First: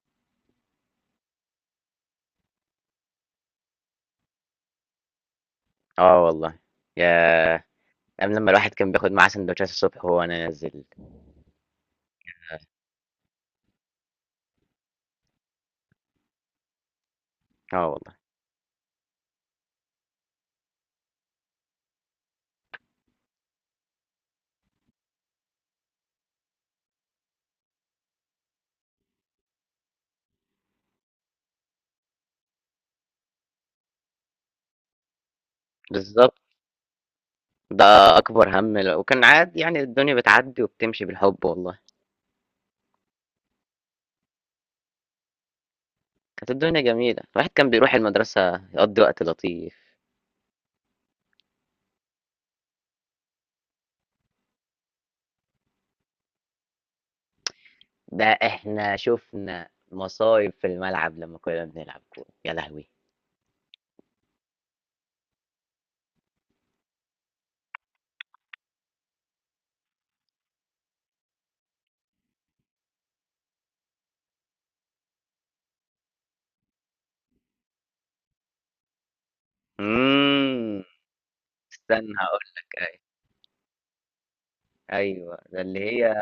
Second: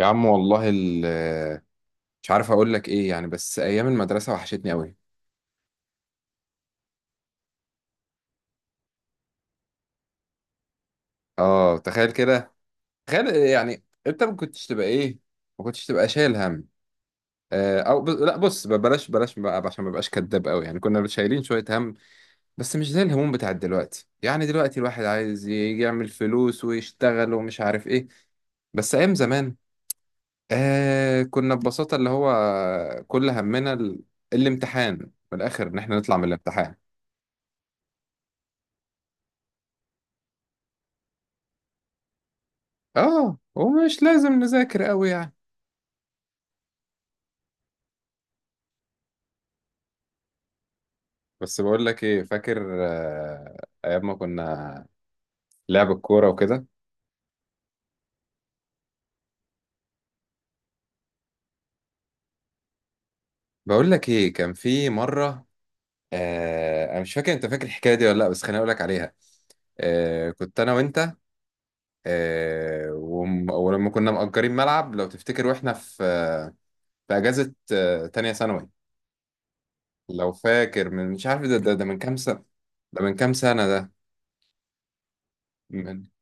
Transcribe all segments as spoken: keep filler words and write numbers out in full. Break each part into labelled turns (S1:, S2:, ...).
S1: يا عم والله ال- مش عارف اقول لك ايه، يعني بس ايام المدرسه وحشتني قوي.
S2: آه والله، ياه! أيام لمّا الواحد كان بياخد معاه سندوتشات الصبح وهو نازل،
S1: اه، تخيل كده. تخيل، يعني انت ما كنتش تبقى ايه، ما كنتش تبقى شايل هم. آه،
S2: آه
S1: او ب...
S2: والله،
S1: لا بص، ب- بلاش بلاش بقى عشان ما بقاش كداب قوي، يعني كنا شايلين شويه هم. بس مش زي الهموم بتاعت دلوقتي، يعني دلوقتي الواحد عايز ي- يعمل فلوس ويشتغل ومش عارف ايه. بس ايام زمان، آه كنا ببساطه اللي هو كل همنا ال... الامتحان. من الاخر، ان احنا نطلع من
S2: بالضبط،
S1: الامتحان.
S2: ده أكبر هَم ل وكان عادي يعني الدنيا بتعدّي وبتمشي بالحب والله،
S1: اه ومش لازم نذاكر قوي يعني.
S2: كانت الدنيا جميلة، الواحد كان بيروح المدرسة يقضّي وقت لطيف،
S1: بس بقول لك ايه، فاكر؟ آه، ايام ما كنا لعب الكوره وكده.
S2: ده إحنا شُفنا مصايب في الملعب لمّا كنا بنلعب كورة، يا لهوي!
S1: بقول لك ايه، كان في مره، آه انا مش فاكر انت فاكر الحكايه دي ولا لا، بس خليني اقول لك عليها. آه كنت انا وانت، آه وم- ولما كنا مأجرين ملعب لو تفتكر، واحنا في آه في اجازه، آه تانية ثانوي. لو
S2: إمم،
S1: فاكر من مش عارف ده ده, ده من
S2: استنى
S1: كام سنه؟
S2: هاقول لك أيوه،
S1: ده من كام سنه ده؟
S2: أيوه، ده اللي
S1: من
S2: هي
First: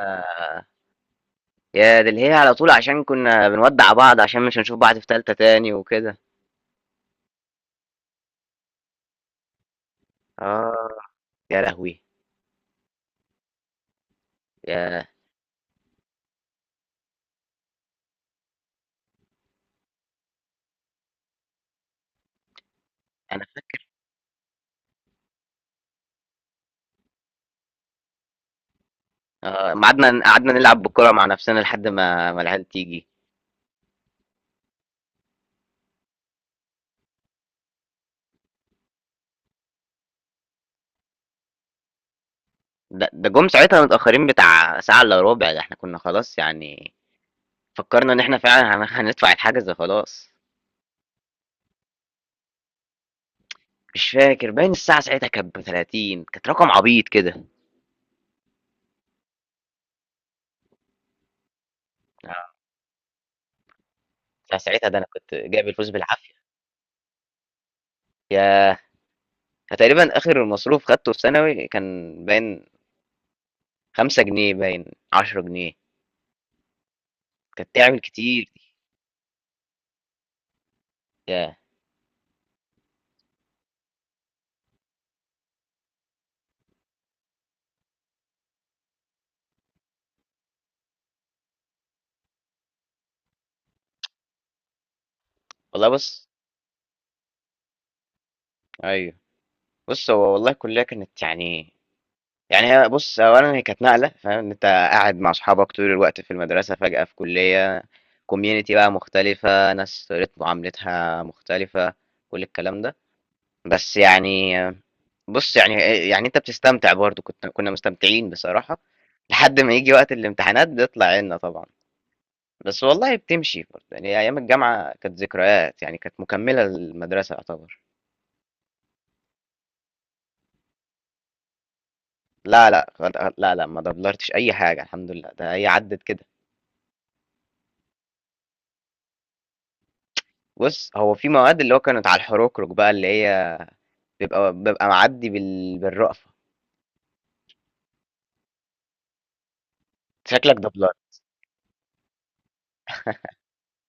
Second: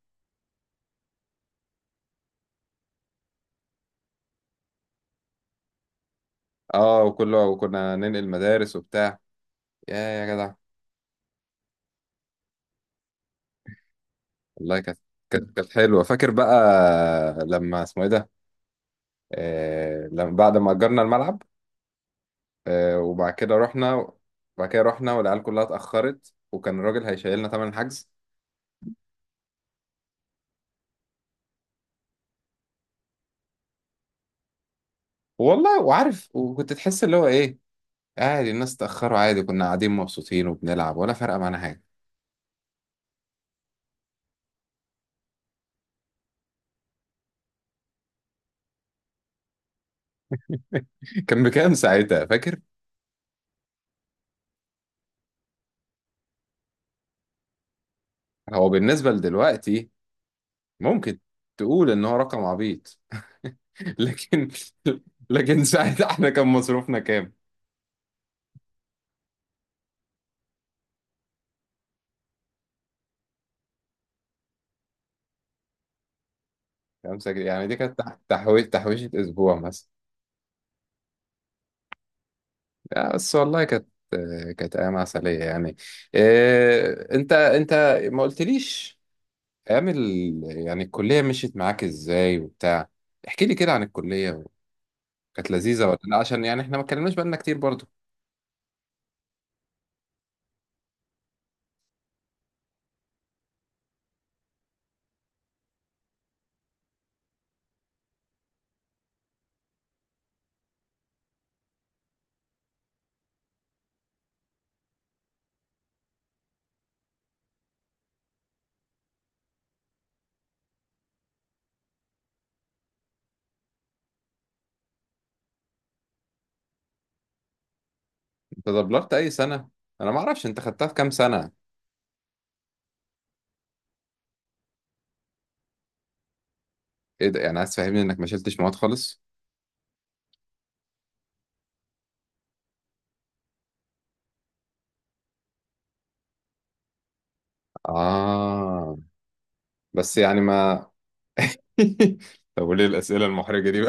S2: ياه! ده اللي هي على طول عشان كنا بنودّع بعض عشان مش هنشوف بعض في تالتة تاني وكده،
S1: اه وكله، وكنا ننقل مدارس وبتاع. يا يا جدع.
S2: آه، يا لهوي!
S1: والله كانت،
S2: ياه!
S1: كانت كانت حلوه. فاكر بقى لما اسمه ايه ده، آه لما بعد ما اجرنا الملعب، آه وبعد
S2: أنا
S1: كده رحنا. وبعد كده رحنا، والعيال كلها اتاخرت، وكان الراجل هيشيلنا تمن الحجز.
S2: آه، أمّا قعدنا قعدنا نلعب بالكورة مع نَفْسنا لحد ما ما العيال تيجي،
S1: والله، وعارف وكنت تحس اللي هو ايه، عادي. الناس اتاخروا عادي، كنا قاعدين مبسوطين وبنلعب، ولا فارقه معانا حاجه.
S2: ده ده جُم ساعتها متأخرين بتاع ساعة إلا رُبع، ده إحنا كُنّا خلاص يعني فكّرنا إن إحنا فعلًا هن هندفع الحجز خلاص،
S1: كان بكام ساعتها، فاكر؟
S2: مش فاكر باين الساعة ساعتها كانت ب30، كانت رقم عبيط كده،
S1: هو بالنسبه لدلوقتي ممكن تقول ان هو رقم
S2: آه،
S1: عبيط. لكن
S2: ده ساعتها ده أنا كنت
S1: لكن
S2: جايب الفلوس
S1: ساعتها احنا
S2: بالعافية،
S1: كان مصروفنا كام؟
S2: ياه! أنا تقريبًا آخر مصروف خدته في ثانوي كان باين خمسة جنيه باين، عشر جنيه،
S1: خمسة جنيه، يعني
S2: كانت
S1: دي كانت
S2: تعمل
S1: تح-
S2: كتير
S1: تحويش
S2: دي،
S1: تحويشة أسبوع مثلا.
S2: ياه!
S1: لا، بس والله كانت، كانت أيام عسلية يعني. إيه، أنت أنت ما قلتليش؟ أيام ال... يعني الكلية مشيت معاك إزاي وبتاع، احكي لي كده عن الكلية. كانت لذيذة
S2: والله
S1: ولا لا؟
S2: بُص،
S1: عشان يعني إحنا ما اتكلمناش بقالنا كتير برضو.
S2: أيوه، بُص هو والله الكلية كانت يعني يعني هي بُص، أولًا هي كانت نقلة فاهم، إن أنت قاعد مع أصحابك طول الوقت في المدرسة، فجأة في كُلّية community بقى مختلفة، ناس طريقة معاملتها مختلفة، كل الكلام ده. بس يعني بُص، يعني آآ يعني أنت بتستمتع برضه، كنت كُنّا مستمتعين بصراحة، لحد ما ييجي وقت الامتحانات بيطلع عيننا طبعًا. بس والله بتمشي برضه، يعني أيام الجامعة كانت ذكريات، يعني كانت مكمّلة للمدرسة يعتبر.
S1: أنت دبلرت أي سنة؟ أنا ما أعرفش أنت خدتها في كام سنة.
S2: لا، لأ، لا، لأ، ما دبلرتش أي حاجة الحمد لله، ده هي عدِّت كده.
S1: إيه ده؟ يعني عايز تفهمني إنك ما شلتش مواد خالص؟
S2: بُص، هو في مواد اللي هو كانت على الحُرُكرُك بقى اللي هي بيبقى بابقى معدّي بال بالرأفة.
S1: آه بس يعني
S2: شكلك
S1: ما...
S2: دبّلرة.
S1: طب وليه الأسئلة المحرجة دي؟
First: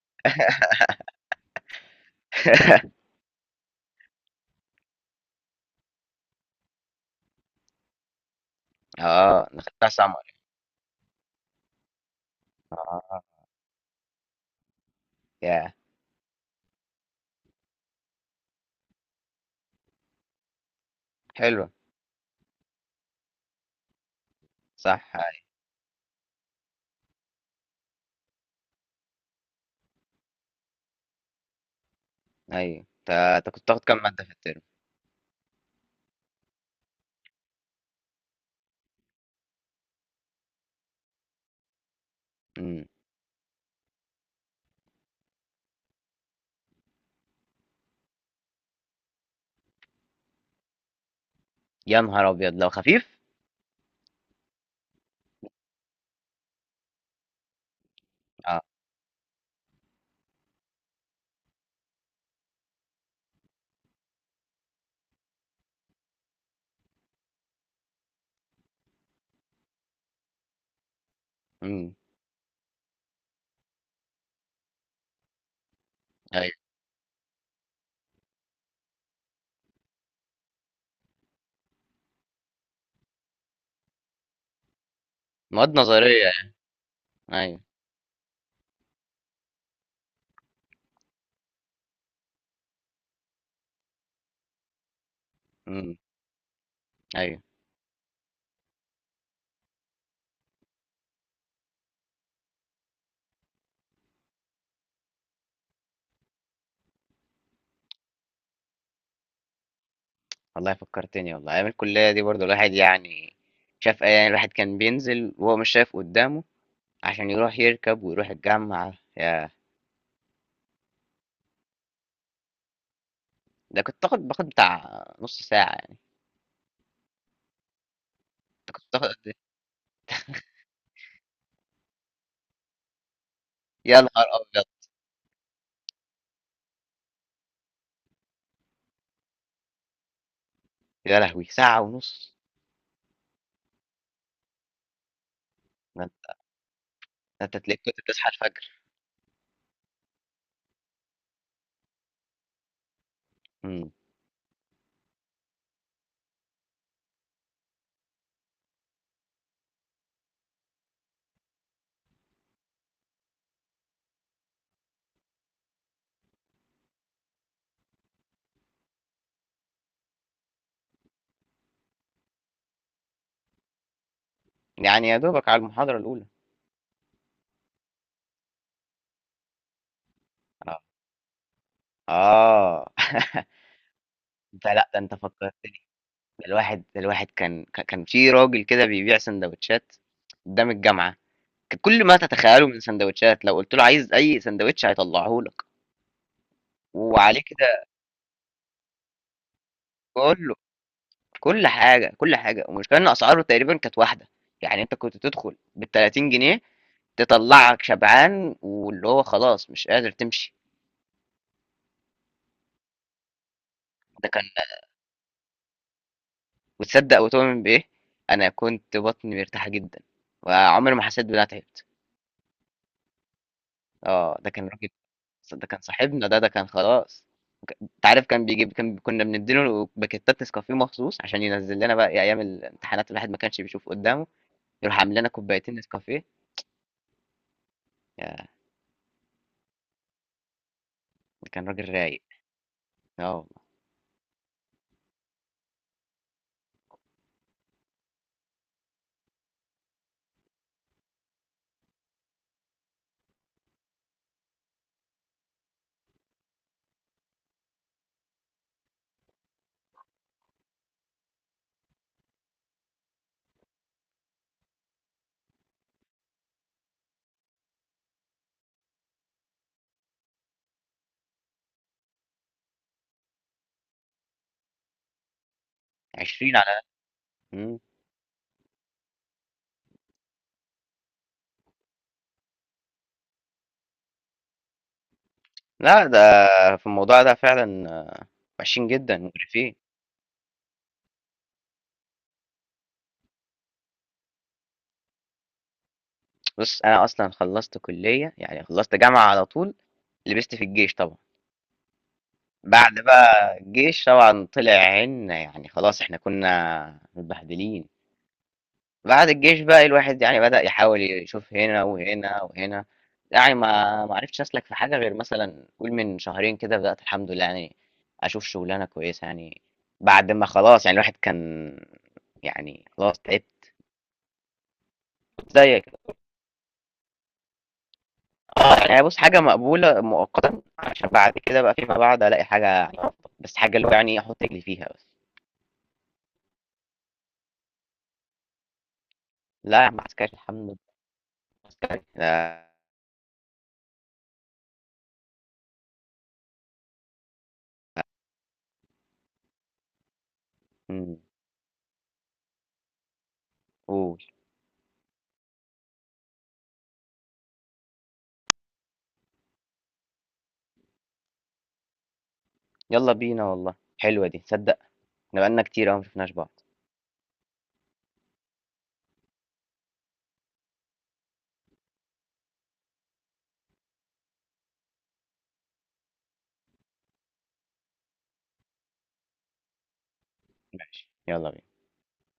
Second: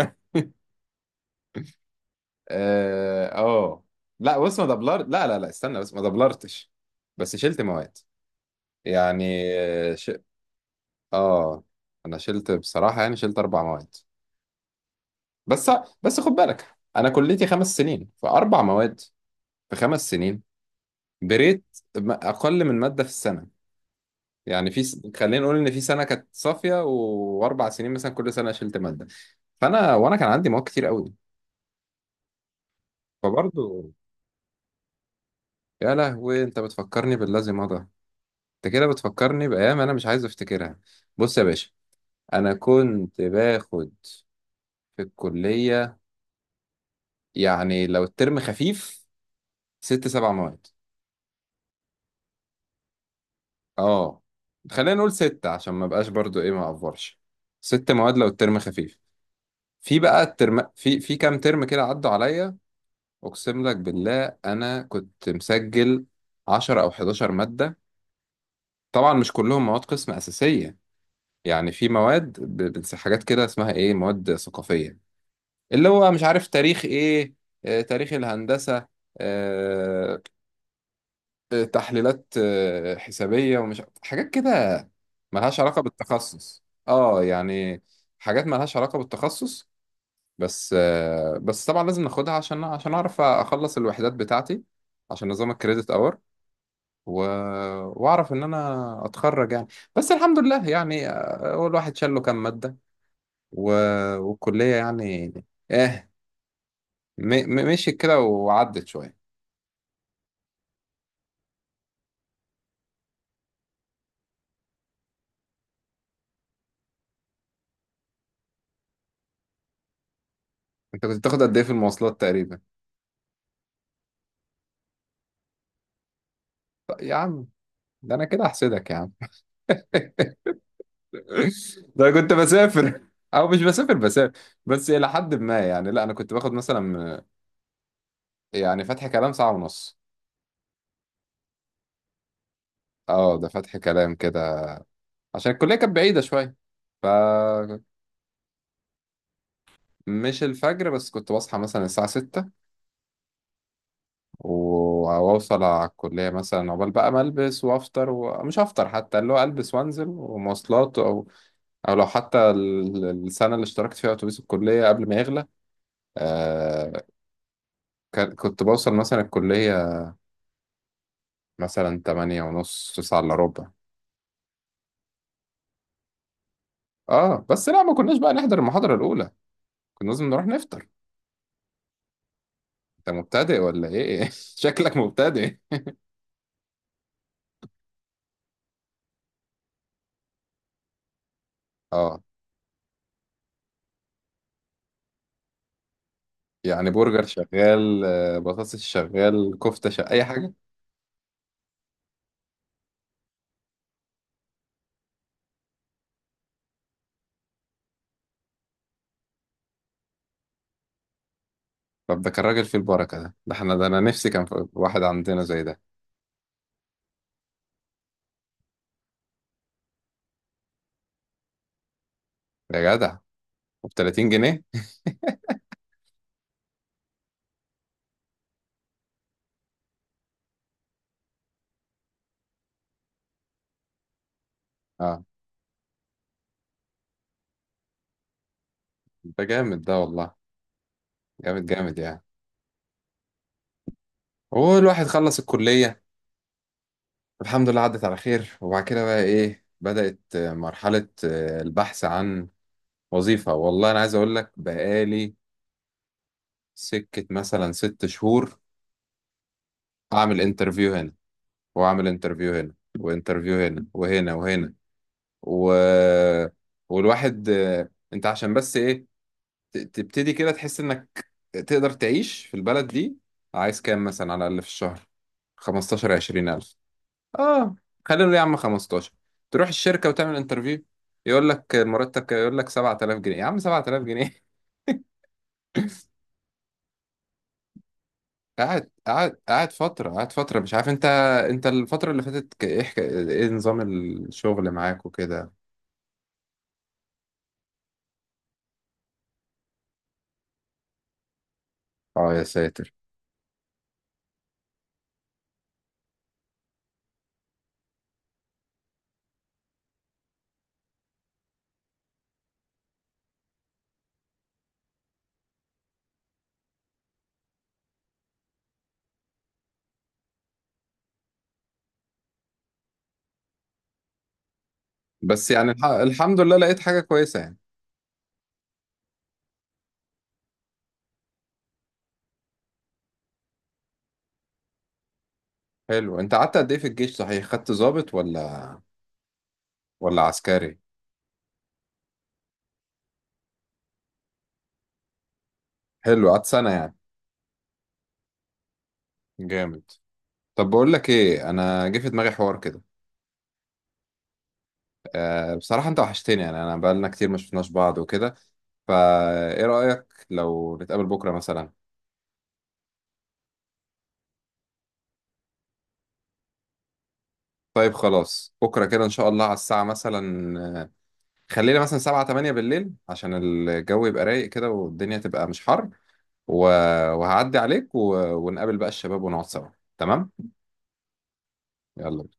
S1: اه، آه. لا بص، ما دبلرت، لا لا لا، استنى بس، ما دبلرتش، بس شلت مواد يعني.
S2: آه، أنا خدتها
S1: اه ش...
S2: summer،
S1: آه. انا شلت بصراحة، يعني
S2: آه،
S1: شلت اربع مواد. بس
S2: ياه!
S1: بس خد بالك انا كليتي خمس سنين، فاربع مواد في خمس سنين، بريت
S2: حلوة،
S1: م- اقل من مادة في السنة. يعني في س...
S2: صح،
S1: خلينا نقول ان في سنة كانت صافية، و... واربع سنين مثلا كل سنة شلت مادة. فانا وانا كان عندي مواد كتير قوي،
S2: أيوه. أنت أنت كنت بتاخد
S1: فبرضه.
S2: كام مادة في الترم؟
S1: يا لهوي، انت بتفكرني بالذي مضى. انت كده بتفكرني بأيام أنا مش عايز أفتكرها. بص يا باشا، أنا
S2: إمم.
S1: كنت باخد في الكلية، يعني لو الترم خفيف، ست سبع مواد.
S2: يا نهار أبيض! لو خفيف؟
S1: اه، خلينا نقول ستة، عشان ما بقاش برضو إيه، ما أفورش. ست مواد لو الترم
S2: آه،
S1: خفيف. في بقى الترم، في في كام ترم كده عدوا عليا، أقسم لك بالله أنا كنت مسجل عشرة أو حداشر مادة. طبعا مش كلهم مواد قسم أساسية، يعني في
S2: إمم،
S1: مواد ب- بنس- حاجات كده اسمها إيه، مواد ثقافية، اللي هو مش عارف
S2: أيوه.
S1: تاريخ ايه، آه تاريخ الهندسة، آه، آه، تحليلات آه، حسابية ومش حاجات كده، ملهاش
S2: مواد
S1: علاقة
S2: نظرية يعني،
S1: بالتخصص. اه
S2: أيوه،
S1: يعني حاجات ملهاش علاقة بالتخصص، بس آه، بس طبعا لازم ناخدها عشان عشان اعرف اخلص الوحدات بتاعتي، عشان نظام الكريدت
S2: إمم،
S1: اور و...
S2: أيوه.
S1: واعرف ان انا اتخرج يعني. بس الحمد لله يعني، آه، هو الواحد شال له كام مادة و... والكلية يعني، اه، م... م- مشيت كده وعدت شوية.
S2: والله فكّرتني والله، أيام الكلية دي برضه الواحد يعني شاف أي الواحد كان بينزل وهو مش شايف قُدّامه عشان يروح يركب ويروح الجامعة، ياه!
S1: انت كنت بتاخد قد ايه في المواصلات تقريبا؟
S2: ده كنت باخد باخد بتاع نص ساعة يعني.
S1: طيب يا عم، ده انا كده
S2: انت كنت
S1: احسدك يا
S2: بتاخد
S1: عم.
S2: قد ايه؟
S1: ده أنا كنت بسافر، او مش بسافر
S2: يا نهار
S1: بسافر،
S2: أبيض!
S1: بس الى حد ما يعني. لا، انا كنت باخد مثلا، يعني فتح كلام، ساعة ونص.
S2: يا لهوي! ساعة ونص؟
S1: اه ده فتح كلام كده، عشان الكلية كانت
S2: ده
S1: بعيدة
S2: انت
S1: شوية.
S2: أنت
S1: فمش...
S2: تلاقيك كنت بتصحى الفجر.
S1: الفجر، بس كنت بصحى مثلا الساعة ستة،
S2: امم
S1: و- وأوصل على الكلية مثلا عقبال بقى ما ألبس وأفطر، ومش هفطر حتى، اللي هو ألبس وأنزل ومواصلات، أو أو لو حتى ال- السنة اللي اشتركت فيها أتوبيس الكلية قبل ما يغلى، آه كان- كنت بوصل مثلا الكلية مثلا تمانية ونص، تسعة إلا ربع.
S2: يعني يا دوبك على المحاضرة الأولى.
S1: اه بس لا، ما كناش بقى نحضر المحاضرة الأولى، كنا لازم نروح
S2: اه،
S1: نفطر.
S2: اه.
S1: أنت مبتدئ ولا إيه؟
S2: انت، لا
S1: شكلك
S2: ده انت
S1: مبتدئ.
S2: فكرتني، ده الواحد ده الواحد كان كان كان في راجل كده بيبيع سندوتشات قدام الجامعة، كان كل ما
S1: اه
S2: تتخيله من سندوتشات، لو قلت له عايز أي سندوتش هيطلعه لك
S1: يعني برجر
S2: وعليه كده
S1: شغال، آه بطاطس شغال، كفتة شغال، أي حاجة.
S2: كله، كل حاجة كل حاجة، والمشكلة إن أسعاره تقريبا كانت واحدة، يعني انت كنت تدخل بال تلاتين جنيه تطلعك شبعان واللي هو خلاص مش قادر تمشي.
S1: طب ده كان راجل فيه البركة ده، ده احنا ده، أنا نفسي
S2: ده كان،
S1: كان في واحد عندنا زي ده.
S2: وتصدق وتؤمن بايه، انا كنت بطني مرتاحه جدا وعمري ما حسيت بان انا تعبت.
S1: يا جدع، وب 30
S2: اه، ده
S1: جنيه
S2: كان راجل، ده كان صاحبنا، ده ده كان خلاص. انت عارف، كان بيجيب، كان كنا بنديله باكيتات نسكافيه مخصوص عشان ينزل لنا بقى إيه، ايام الامتحانات الواحد ما كانش بيشوف قدامه، يروح عامل
S1: اه
S2: لنا كوبايتين نسكافيه. يا!
S1: ده جامد ده والله،
S2: ده
S1: جامد
S2: كان راجل
S1: جامد يعني.
S2: رايق. اه والله،
S1: هو الواحد خلص الكلية الحمد لله، عدت على خير. وبعد كده بقى ايه، بدأت مرحلة آه، البحث عن وظيفة. والله انا عايز اقول لك، بقالي سكة مثلا ست شهور، اعمل انترفيو هنا، واعمل انترفيو هنا، وانترفيو هنا وهنا وهنا، و... والواحد آه، انت عشان بس ايه، ت- تبتدي كده تحس انك تقدر تعيش في البلد دي. عايز كام مثلا على الاقل في الشهر؟ خمسة عشر عشرين
S2: عشرين
S1: الف.
S2: على.
S1: اه
S2: مم.
S1: خلينا نقول يا عم خمسة عشر. تروح الشركه وتعمل انترفيو، يقول لك المرتب كام؟ يقول لك سبع تلاف جنيه، يا عم سبعة آلاف جنيه!
S2: لا، ده في الموضوع ده فعلا آه، وحشين
S1: قاعد
S2: جدا
S1: قاعد قاعد
S2: مقرفين.
S1: فتره، قاعد فتره مش عارف انت... انت الفتره اللي فاتت، ك- ايه حك- ايه نظام الشغل معاك وكده؟
S2: بُص، أنا أصلًا خلّصت كُلّية، يعني خلّصت جامعة على طول، لبست في الجيش طبعًا.
S1: اه يا ساتر.
S2: بعد بقى الجيش طبعًا طلع عينّا، يعني خلاص إحنا كُنّا متبهدلين. بعد الجيش بقى الواحد يعني بدأ يحاول يشوف هنا وهنا وهنا، يعني ما ما عرفتش أسلك في حاجة غير مثلًا قُل من شهرين كده بدأت الحمد لله يعني أشوف شُغلانة كويسة يعني، بعد ما خلاص يعني الواحد كان يعني خلاص تعبت.
S1: بس يعني الح...
S2: زيّك.
S1: الحمد لله لقيت حاجه كويسه يعني.
S2: آه، يعني بُص حاجة مقبولة مؤقتًا، عشان بعد كده بقى فيما بعد ألاقي حاجة يعني أفضل، بس حاجة اللي هو يعني أحُط رجلي فيها بس.
S1: حلو، انت قعدت قد ايه في الجيش صحيح، خدت ضابط ولا
S2: لا يا عم،
S1: ولا
S2: عسكري الحمد
S1: عسكري؟
S2: لله.
S1: حلو قعدت سنه يعني، جامد. طب بقول لك
S2: إمم،
S1: ايه، انا جه في دماغي حوار كده.
S2: قُل.
S1: أه بصراحه انت وحشتني يعني، انا بقالنا كتير ما شفناش بعض وكده، فايه رأيك لو نتقابل بكرة مثلا؟
S2: يالّا بينا والله، حلوة دي، تصدّق إحنا بقى لنا كتير أوي ما شفناش بعض.
S1: طيب خلاص، بكرة كده إن شاء الله على الساعة مثلا، آه، خلينا مثلا سبعة تمانية بالليل، عشان الجو يبقى رايق كده والدنيا تبقى مش حر، و... وهعدي عليك، و... ونقابل بقى الشباب ونقعد سوا. تمام.
S2: ماشي، يالّا بينا.
S1: يلا.